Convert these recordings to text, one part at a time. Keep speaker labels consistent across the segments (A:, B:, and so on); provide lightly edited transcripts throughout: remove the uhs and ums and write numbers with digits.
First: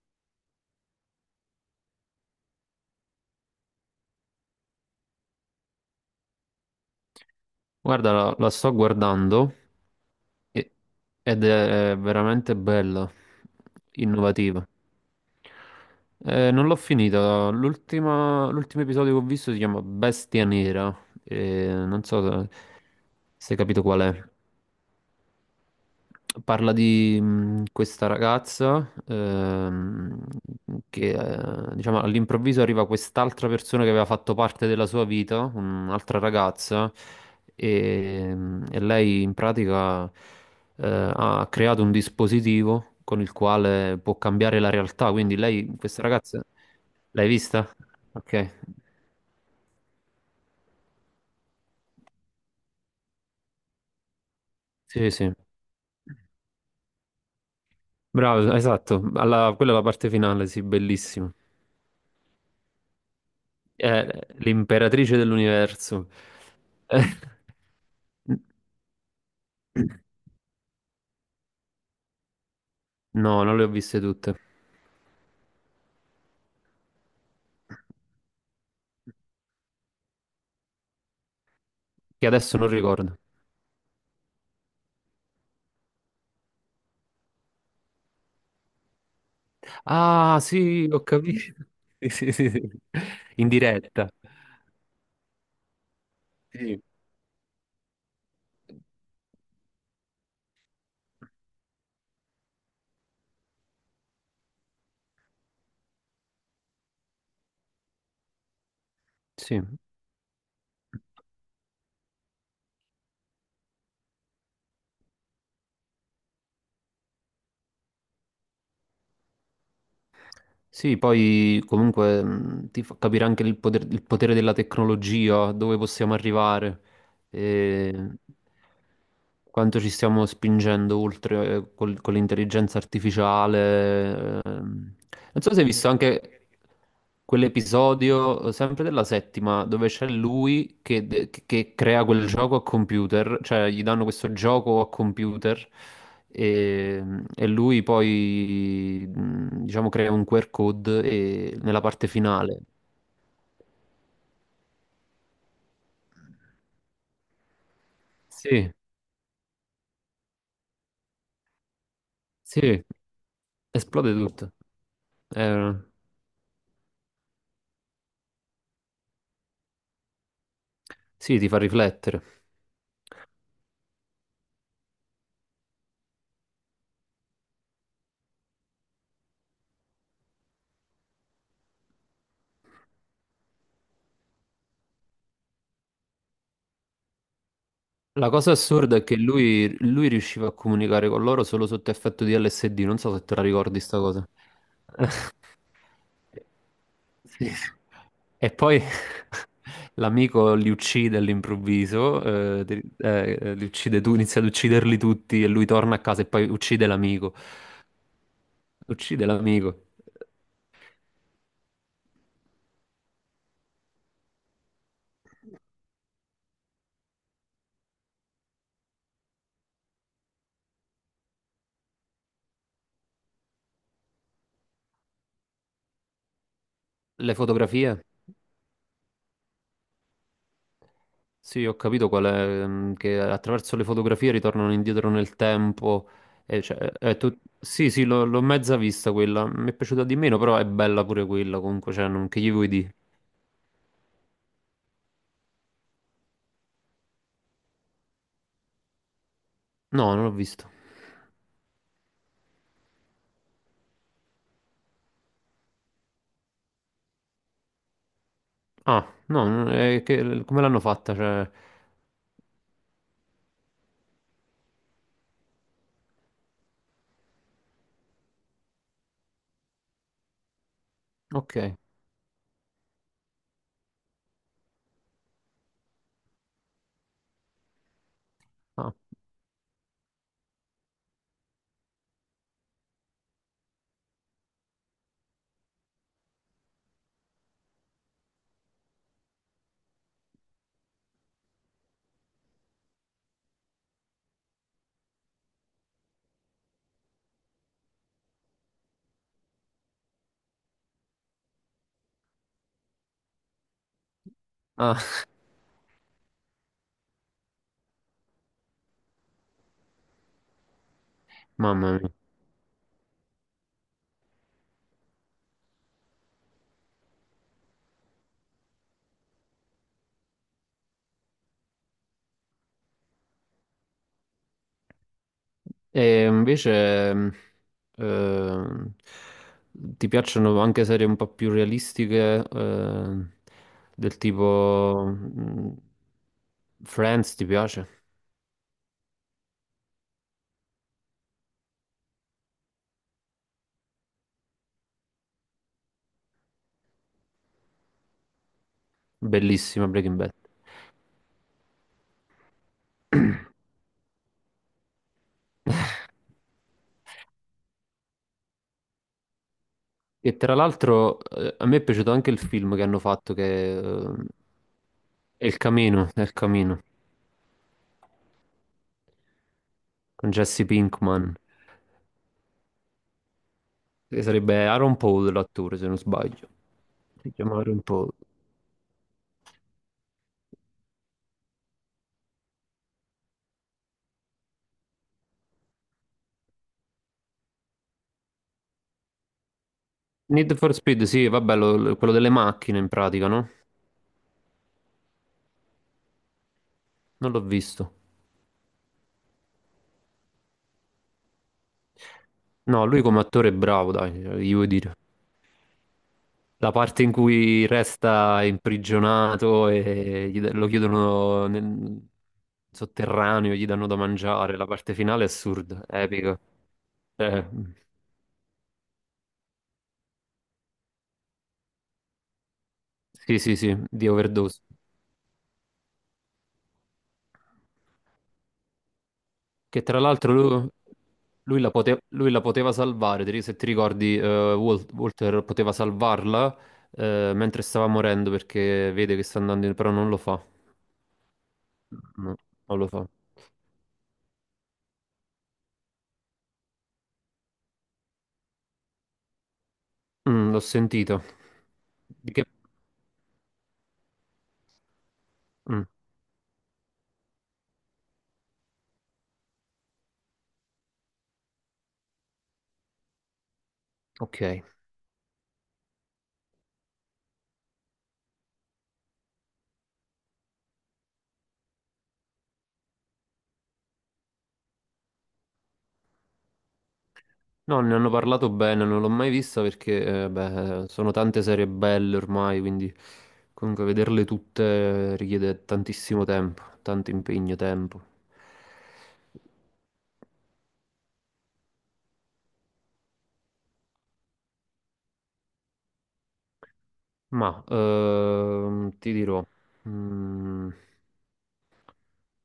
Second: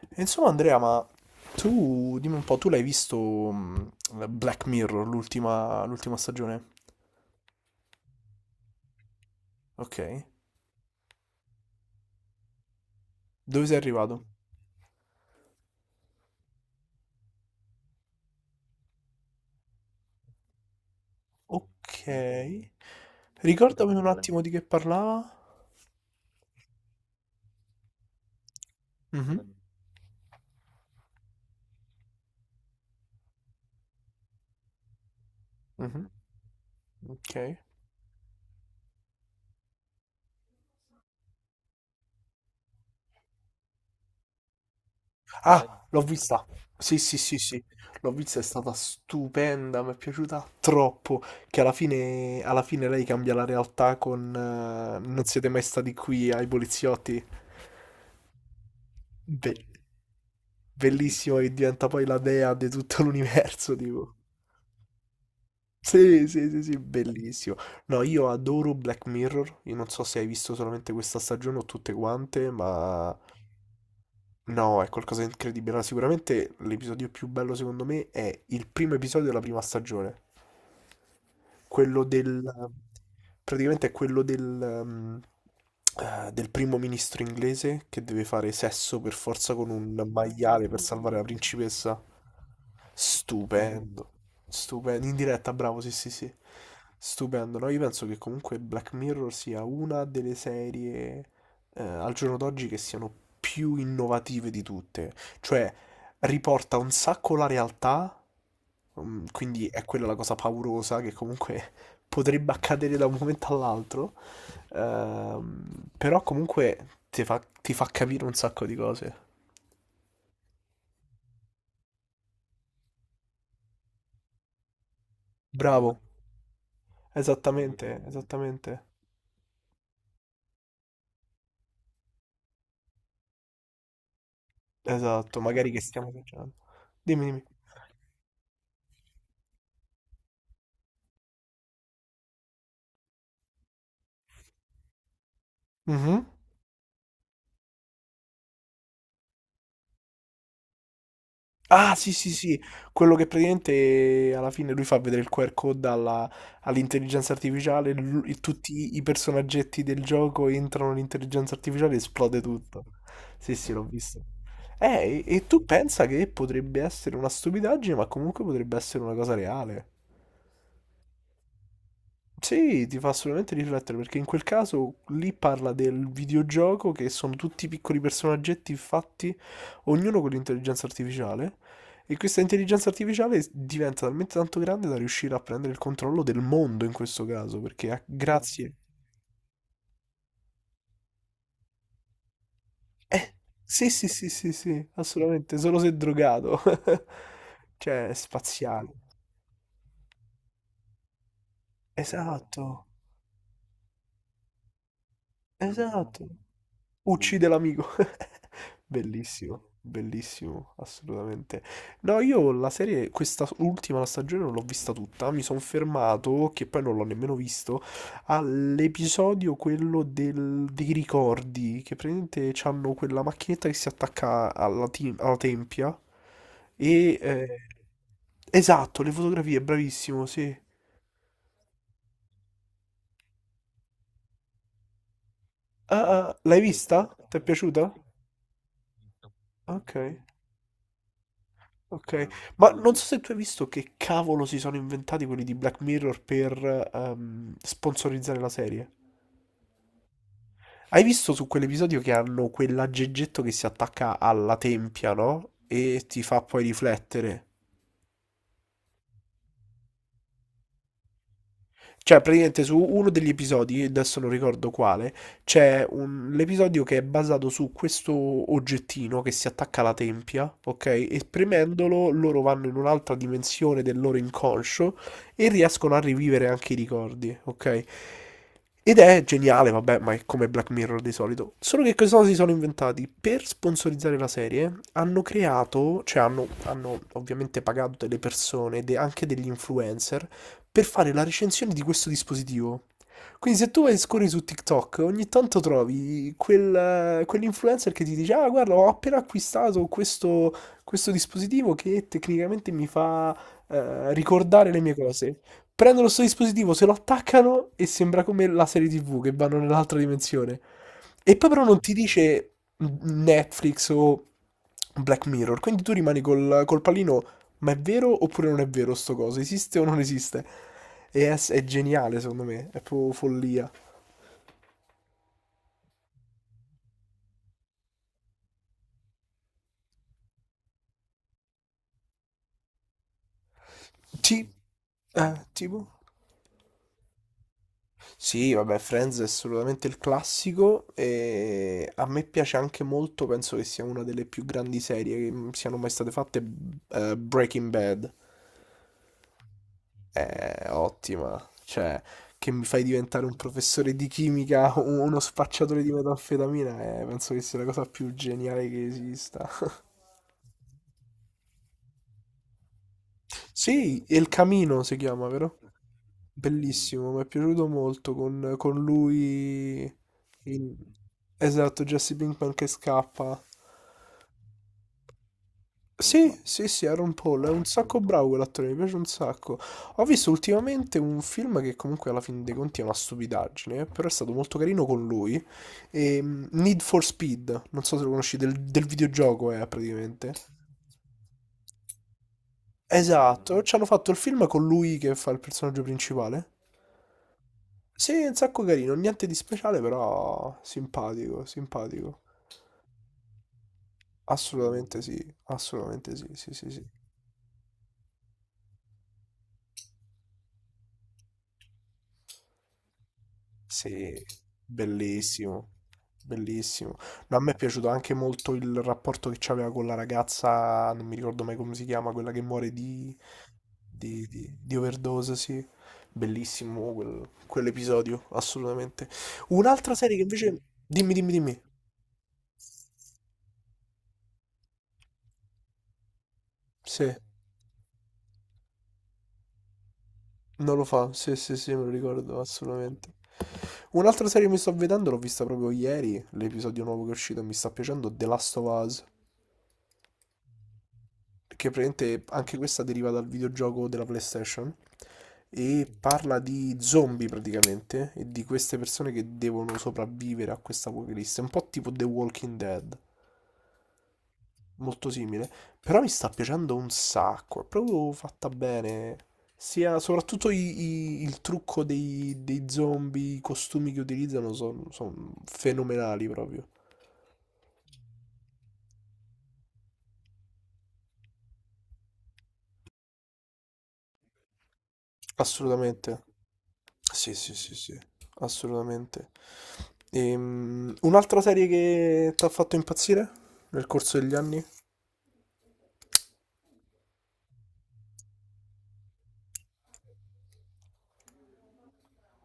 A: Insomma, Andrea, ma tu dimmi un po', tu l'hai visto Black Mirror, l'ultima stagione?
B: Guarda, la sto guardando
A: Ok.
B: e- ed è veramente bella,
A: Dove sei arrivato?
B: innovativa. Non l'ho finita, l'ultimo episodio che ho visto si chiama Bestia Nera, e
A: Ok.
B: non so se, se hai capito
A: Ricordami un
B: qual
A: Quale?
B: è.
A: Attimo di che parlava.
B: Parla di questa ragazza
A: Mhm,
B: che diciamo all'improvviso arriva quest'altra persona che aveva fatto parte della sua vita,
A: mhm,
B: un'altra ragazza,
A: Ok. Quale?
B: e lei in pratica ha creato un dispositivo con il quale può cambiare la realtà. Quindi lei,
A: Ah, l'ho
B: questa
A: vista.
B: ragazza,
A: Sì, sì,
B: l'hai
A: sì, sì.
B: vista?
A: L'ho vista, è
B: Ok,
A: stata stupenda, mi è piaciuta troppo. Che alla fine lei cambia la realtà con
B: sì,
A: Non
B: sì,
A: siete mai stati qui ai poliziotti.
B: bravo, esatto.
A: Beh,
B: Quella è la parte finale, sì, bellissima.
A: bellissimo che diventa poi la dea di tutto l'universo, tipo.
B: L'imperatrice dell'universo.
A: Sì, sì, sì, sì,
B: Eh,
A: bellissimo. No, io adoro Black Mirror. Io non so se hai visto solamente questa stagione o tutte quante, ma
B: no, non le ho viste tutte.
A: no, è qualcosa di incredibile. Allora, sicuramente l'episodio più bello secondo me è il primo episodio della prima stagione. Quello
B: Che
A: del...
B: adesso non ricordo.
A: praticamente è quello del, del primo ministro inglese che deve fare sesso per forza con un
B: Ah,
A: maiale per
B: sì, ho
A: salvare la
B: capito.
A: principessa.
B: Sì, sì, sì, sì. In diretta.
A: Stupendo, stupendo, in diretta, bravo, sì, sì, sì.
B: Sì.
A: Stupendo, no? Io penso che comunque Black Mirror sia una delle serie al giorno d'oggi che siano più innovative di tutte. Cioè, riporta un sacco la realtà. Mm,
B: Sì.
A: quindi è quella la cosa paurosa che comunque potrebbe accadere da un momento all'altro. Però comunque ti fa capire un sacco di cose.
B: Sì, poi comunque ti fa capire anche il il potere della tecnologia, dove
A: Bravo,
B: possiamo arrivare.
A: esattamente,
B: E
A: esattamente.
B: quanto ci stiamo spingendo oltre con l'intelligenza artificiale.
A: Esatto,
B: Non so se hai
A: magari che
B: visto
A: stiamo
B: anche
A: esagerando. Dimmi, dimmi.
B: quell'episodio, sempre della settima, dove c'è lui che, che crea quel gioco a computer, cioè gli danno questo gioco a computer.
A: Mhm.
B: E, e lui poi, diciamo, crea un QR code e nella
A: Ah,
B: parte
A: sì, sì,
B: finale.
A: sì, quello che praticamente alla fine lui fa vedere il QR code all'intelligenza artificiale, e
B: Sì,
A: tutti i personaggetti del gioco entrano nell'intelligenza artificiale e esplode
B: sì,
A: tutto. Sì, sì, l'ho
B: esplode
A: visto.
B: tutto.
A: E tu
B: Eh,
A: pensa che potrebbe essere una stupidaggine, ma comunque potrebbe essere una cosa reale.
B: Sì, ti fa riflettere.
A: Sì, ti fa assolutamente riflettere perché in quel caso lì parla del videogioco che sono tutti piccoli personaggetti fatti, ognuno con l'intelligenza artificiale, e questa intelligenza artificiale diventa talmente tanto grande da riuscire a prendere il controllo del mondo in questo caso, perché
B: La cosa
A: grazie...
B: assurda è che lui riusciva a comunicare con loro solo sotto effetto di LSD, non so se
A: Eh,
B: te la ricordi
A: sì,
B: sta
A: sì, sì,
B: cosa.
A: sì, sì, assolutamente, solo se è drogato.
B: Sì.
A: Cioè, è
B: E poi
A: spaziale.
B: l'amico li uccide all'improvviso,
A: Esatto,
B: li uccide tu, inizia ad ucciderli tutti e lui torna a casa
A: esatto.
B: e poi uccide l'amico.
A: Uccide l'amico.
B: Uccide
A: Bellissimo,
B: l'amico.
A: bellissimo, assolutamente. No, io la serie, questa ultima la stagione non l'ho vista tutta, mi sono fermato, che poi non l'ho nemmeno visto, all'episodio quello dei ricordi, che praticamente hanno quella macchinetta che si attacca alla, alla tempia e...
B: Le
A: eh,
B: fotografie?
A: esatto, le fotografie, bravissimo, sì.
B: Sì, ho capito qual è, mm, che attraverso le fotografie ritornano indietro nel
A: Ah,
B: tempo.
A: ah, l'hai
B: E cioè,
A: vista? Ti è
B: sì,
A: piaciuta?
B: sì, l'ho mezza vista quella. Mi è
A: Ok.
B: piaciuta di meno, però è bella pure quella. Comunque, cioè,
A: Ok,
B: non... che gli vuoi
A: ma non
B: dire?
A: so se tu hai visto che cavolo si sono inventati quelli di Black Mirror per sponsorizzare la serie.
B: No, non l'ho vista.
A: Hai visto su quell'episodio che hanno quell'aggeggetto che si attacca alla tempia, no? E ti fa poi riflettere.
B: Ah, no, come l'hanno fatta? Cioè...
A: Cioè, praticamente su uno degli episodi, adesso non ricordo quale, l'episodio che è basato su questo oggettino che si attacca alla tempia, ok? E
B: Ok.
A: premendolo loro vanno in un'altra dimensione del loro inconscio e riescono a rivivere anche i ricordi, ok?
B: Ah,
A: Ed è geniale, vabbè, ma è come Black Mirror di solito. Solo che cosa si sono inventati? Per sponsorizzare la serie hanno creato, cioè hanno ovviamente pagato delle persone, anche degli influencer, per fare la recensione di questo dispositivo. Quindi se tu vai e scorri su TikTok, ogni tanto trovi quell'influencer che ti dice, ah guarda, ho appena acquistato questo, questo dispositivo che tecnicamente mi fa ricordare le mie
B: ah,
A: cose. Prendono questo dispositivo, se lo attaccano e sembra come la serie TV che vanno nell'altra dimensione. E poi però non ti
B: mamma mia.
A: dice Netflix o Black Mirror, quindi tu rimani col pallino ma è vero oppure non è vero sto coso? Esiste o non esiste? È geniale, secondo me. È proprio follia.
B: E invece, ehm, ti piacciono anche serie un po' più realistiche, del
A: Sì.
B: tipo,
A: Tipo?
B: Friends, ti piace?
A: Sì, vabbè, Friends è assolutamente il classico e a me piace anche molto, penso che sia una delle più grandi serie che siano mai state fatte, Breaking Bad.
B: Bellissima Breaking Bad.
A: È ottima, cioè, che mi fai diventare un professore di chimica o uno spacciatore di metanfetamina, penso che sia la cosa più geniale che esista.
B: E tra l'altro, a me è piaciuto anche il film che hanno fatto, che,
A: Sì, El Camino si chiama, vero?
B: È Il Camino,
A: Bellissimo, mi è piaciuto molto con lui.
B: con Jesse
A: in-
B: Pinkman,
A: Esatto, Jesse Pinkman che scappa.
B: che sarebbe Aaron Paul l'attore, se non
A: Sì,
B: sbaglio.
A: sì, sì, Aaron
B: Si
A: Paul è
B: chiama
A: un
B: Aaron
A: sacco
B: Paul.
A: bravo quell'attore, mi piace un sacco. Ho visto ultimamente un film che comunque alla fine dei conti è una stupidaggine, però è stato molto carino con lui. Need for Speed, non so se lo conosci, del videogioco è praticamente.
B: Need for Speed, sì, vabbè, quello delle macchine in pratica, no?
A: Esatto, ci hanno fatto il film con lui che fa il personaggio principale.
B: Non l'ho visto.
A: Sì, è un sacco carino, niente di speciale, però simpatico, simpatico.
B: No, lui come attore è bravo, dai, gli vuoi dire.
A: Assolutamente sì, assolutamente sì, sì, sì,
B: La
A: sì.
B: parte in cui resta imprigionato e lo chiudono nel sotterraneo, gli danno da
A: Sì,
B: mangiare, la parte finale è
A: bellissimo,
B: assurda, epica.
A: bellissimo. No, a
B: Eh,
A: me è piaciuto anche molto il rapporto che c'aveva con la ragazza, non mi ricordo mai come si chiama, quella che muore
B: sì, sì, sì, di overdose.
A: di overdose, sì. Bellissimo quell'episodio, assolutamente.
B: Che
A: Un'altra
B: tra
A: serie che
B: l'altro
A: invece... Dimmi, dimmi, dimmi.
B: lui la poteva salvare, se ti ricordi, Walter poteva salvarla
A: Sì.
B: mentre stava morendo perché vede che sta andando in... però non lo fa.
A: Non lo fa, sì, sì, sì, me lo
B: No,
A: ricordo
B: non lo fa.
A: assolutamente. Un'altra serie che mi sto vedendo, l'ho vista proprio ieri, l'episodio nuovo che è uscito, e mi sta piacendo, The Last of Us,
B: Mm, l'ho sentito.
A: che praticamente
B: Di che...
A: anche questa deriva dal videogioco della PlayStation
B: Mm,
A: e parla di zombie praticamente e di queste persone che devono sopravvivere a questa apocalisse, un po' tipo The Walking Dead.
B: ok.
A: Molto simile, però mi sta piacendo un sacco, è proprio fatta bene. Sia soprattutto il trucco dei zombie, i costumi che utilizzano sono fenomenali proprio.
B: No, ne hanno parlato bene, non l'ho mai vista perché beh, sono tante serie belle ormai, quindi comunque vederle tutte richiede
A: Assolutamente.
B: tantissimo tempo, tanto
A: Sì, sì,
B: impegno,
A: sì, sì,
B: tempo.
A: assolutamente. Un'altra serie che ti ha fatto impazzire nel corso degli anni?
B: Ma ti dirò, mm,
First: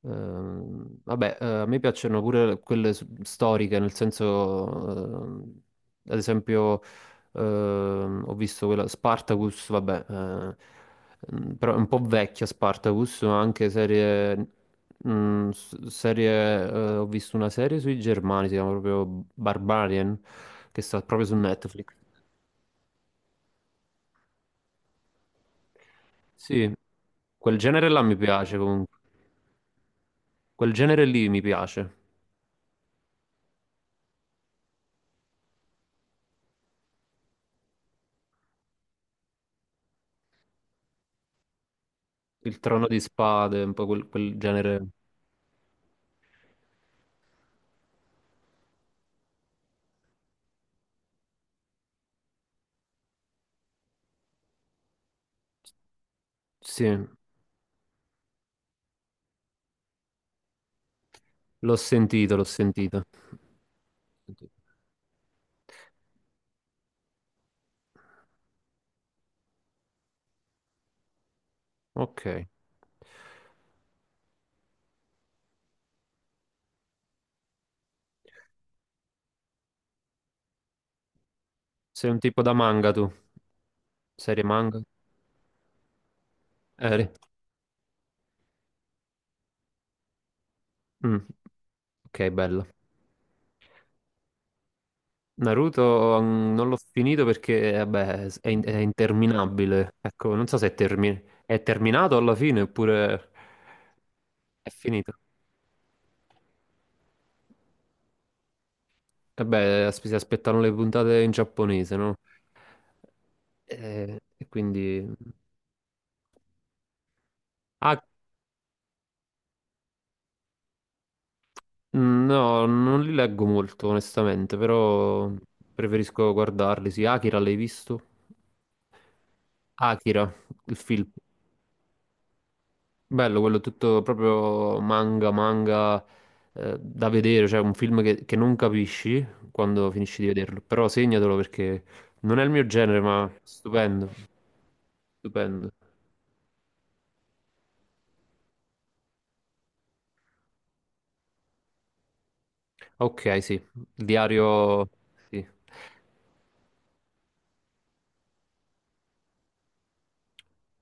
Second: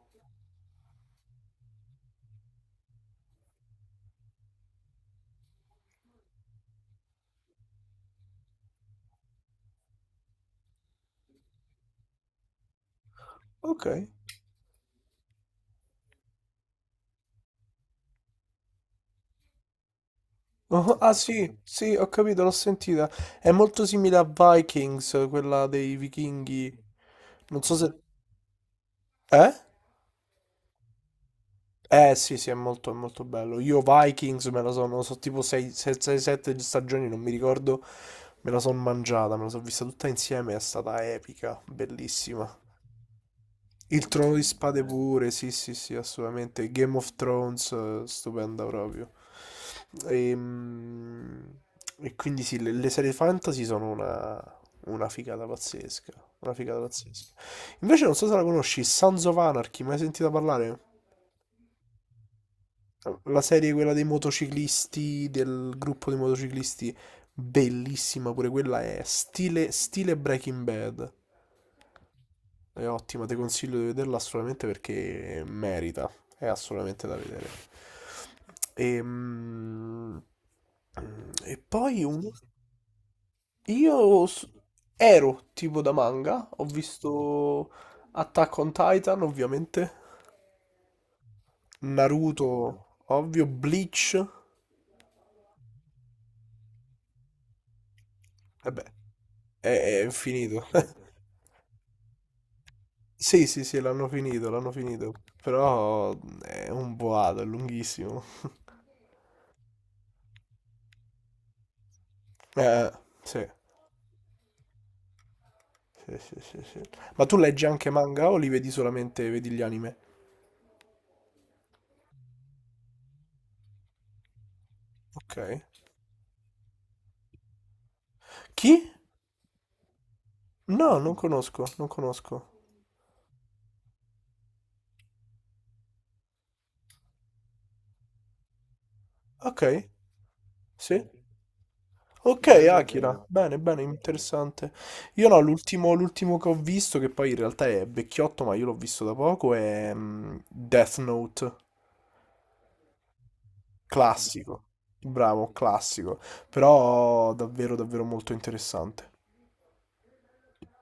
B: vabbè, a me piacciono pure quelle storiche, nel senso, ehm, ad esempio, ho visto quella Spartacus, vabbè, mm, però è un po' vecchia Spartacus, ma anche
A: Ok.
B: serie, mm, serie, ho visto una serie sui Germani, si chiama proprio Barbarian, che
A: Oh,
B: sta
A: ah
B: proprio su
A: sì,
B: Netflix.
A: sì, ho capito, l'ho sentita. È molto simile a Vikings, quella dei
B: Sì,
A: vichinghi.
B: quel
A: Non so
B: genere
A: se...
B: là mi piace comunque.
A: Eh?
B: Quel genere lì mi piace.
A: Eh sì, sì, è molto bello. Io Vikings me la sono, so tipo 6-7 stagioni, non mi ricordo, me la sono mangiata, me la sono vista tutta insieme, è stata epica, bellissima.
B: Il Trono di Spade, un po' quel,
A: Il Trono
B: quel
A: di Spade
B: genere.
A: pure, sì, sì, sì, assolutamente. Game of Thrones, stupenda proprio. Ehm, quindi sì, le serie fantasy sono una figata pazzesca, una figata
B: Sì,
A: pazzesca. Invece non so se la conosci, Sons of Anarchy, mai sentita parlare?
B: l'ho sentito, l'ho sentito.
A: La serie quella dei motociclisti, del gruppo di motociclisti, bellissima pure quella è stile, stile Breaking Bad.
B: Ok.
A: È ottima, ti consiglio di vederla assolutamente perché merita, è assolutamente da vedere. Ehm, E, poi
B: Sei un
A: un-
B: tipo da manga tu?
A: io
B: Serie manga?
A: ero tipo da manga, ho
B: Eri?
A: visto Attack on Titan ovviamente,
B: Mm, ok,
A: Naruto,
B: bello.
A: ovvio, Bleach,
B: Naruto mm, non l'ho finito perché, vabbè, è, è
A: beh,
B: interminabile.
A: è
B: Ecco, non so
A: finito.
B: se è, è terminato alla fine oppure
A: Sì, sì, sì, l'hanno finito,
B: è
A: l'hanno finito.
B: finito.
A: Però è un boato, è lunghissimo.
B: Vabbè, si aspettano le puntate in giapponese, no?
A: Eh, sì.
B: E, quindi...
A: Sì, sì, sì, sì. Ma tu leggi anche
B: Ah,
A: manga o li vedi solamente, vedi gli anime?
B: mm, no, non li leggo molto, onestamente, però
A: Ok.
B: preferisco guardarli. Sì, Akira l'hai visto?
A: Chi?
B: Akira, il
A: No,
B: film.
A: non conosco, non conosco.
B: Bello, quello tutto proprio manga, manga da vedere, cioè un film che non capisci
A: Ok,
B: quando finisci di vederlo, però
A: sì.
B: segnatelo perché non è
A: Ok,
B: il mio genere,
A: Akira.
B: ma
A: Bene, bene,
B: stupendo,
A: interessante. Io no,
B: stupendo.
A: l'ultimo che ho visto, che poi in realtà è vecchiotto, ma io l'ho visto da poco, è Death Note.
B: Ok, sì, il
A: Classico,
B: diario, sì.
A: bravo, classico, però davvero davvero molto interessante.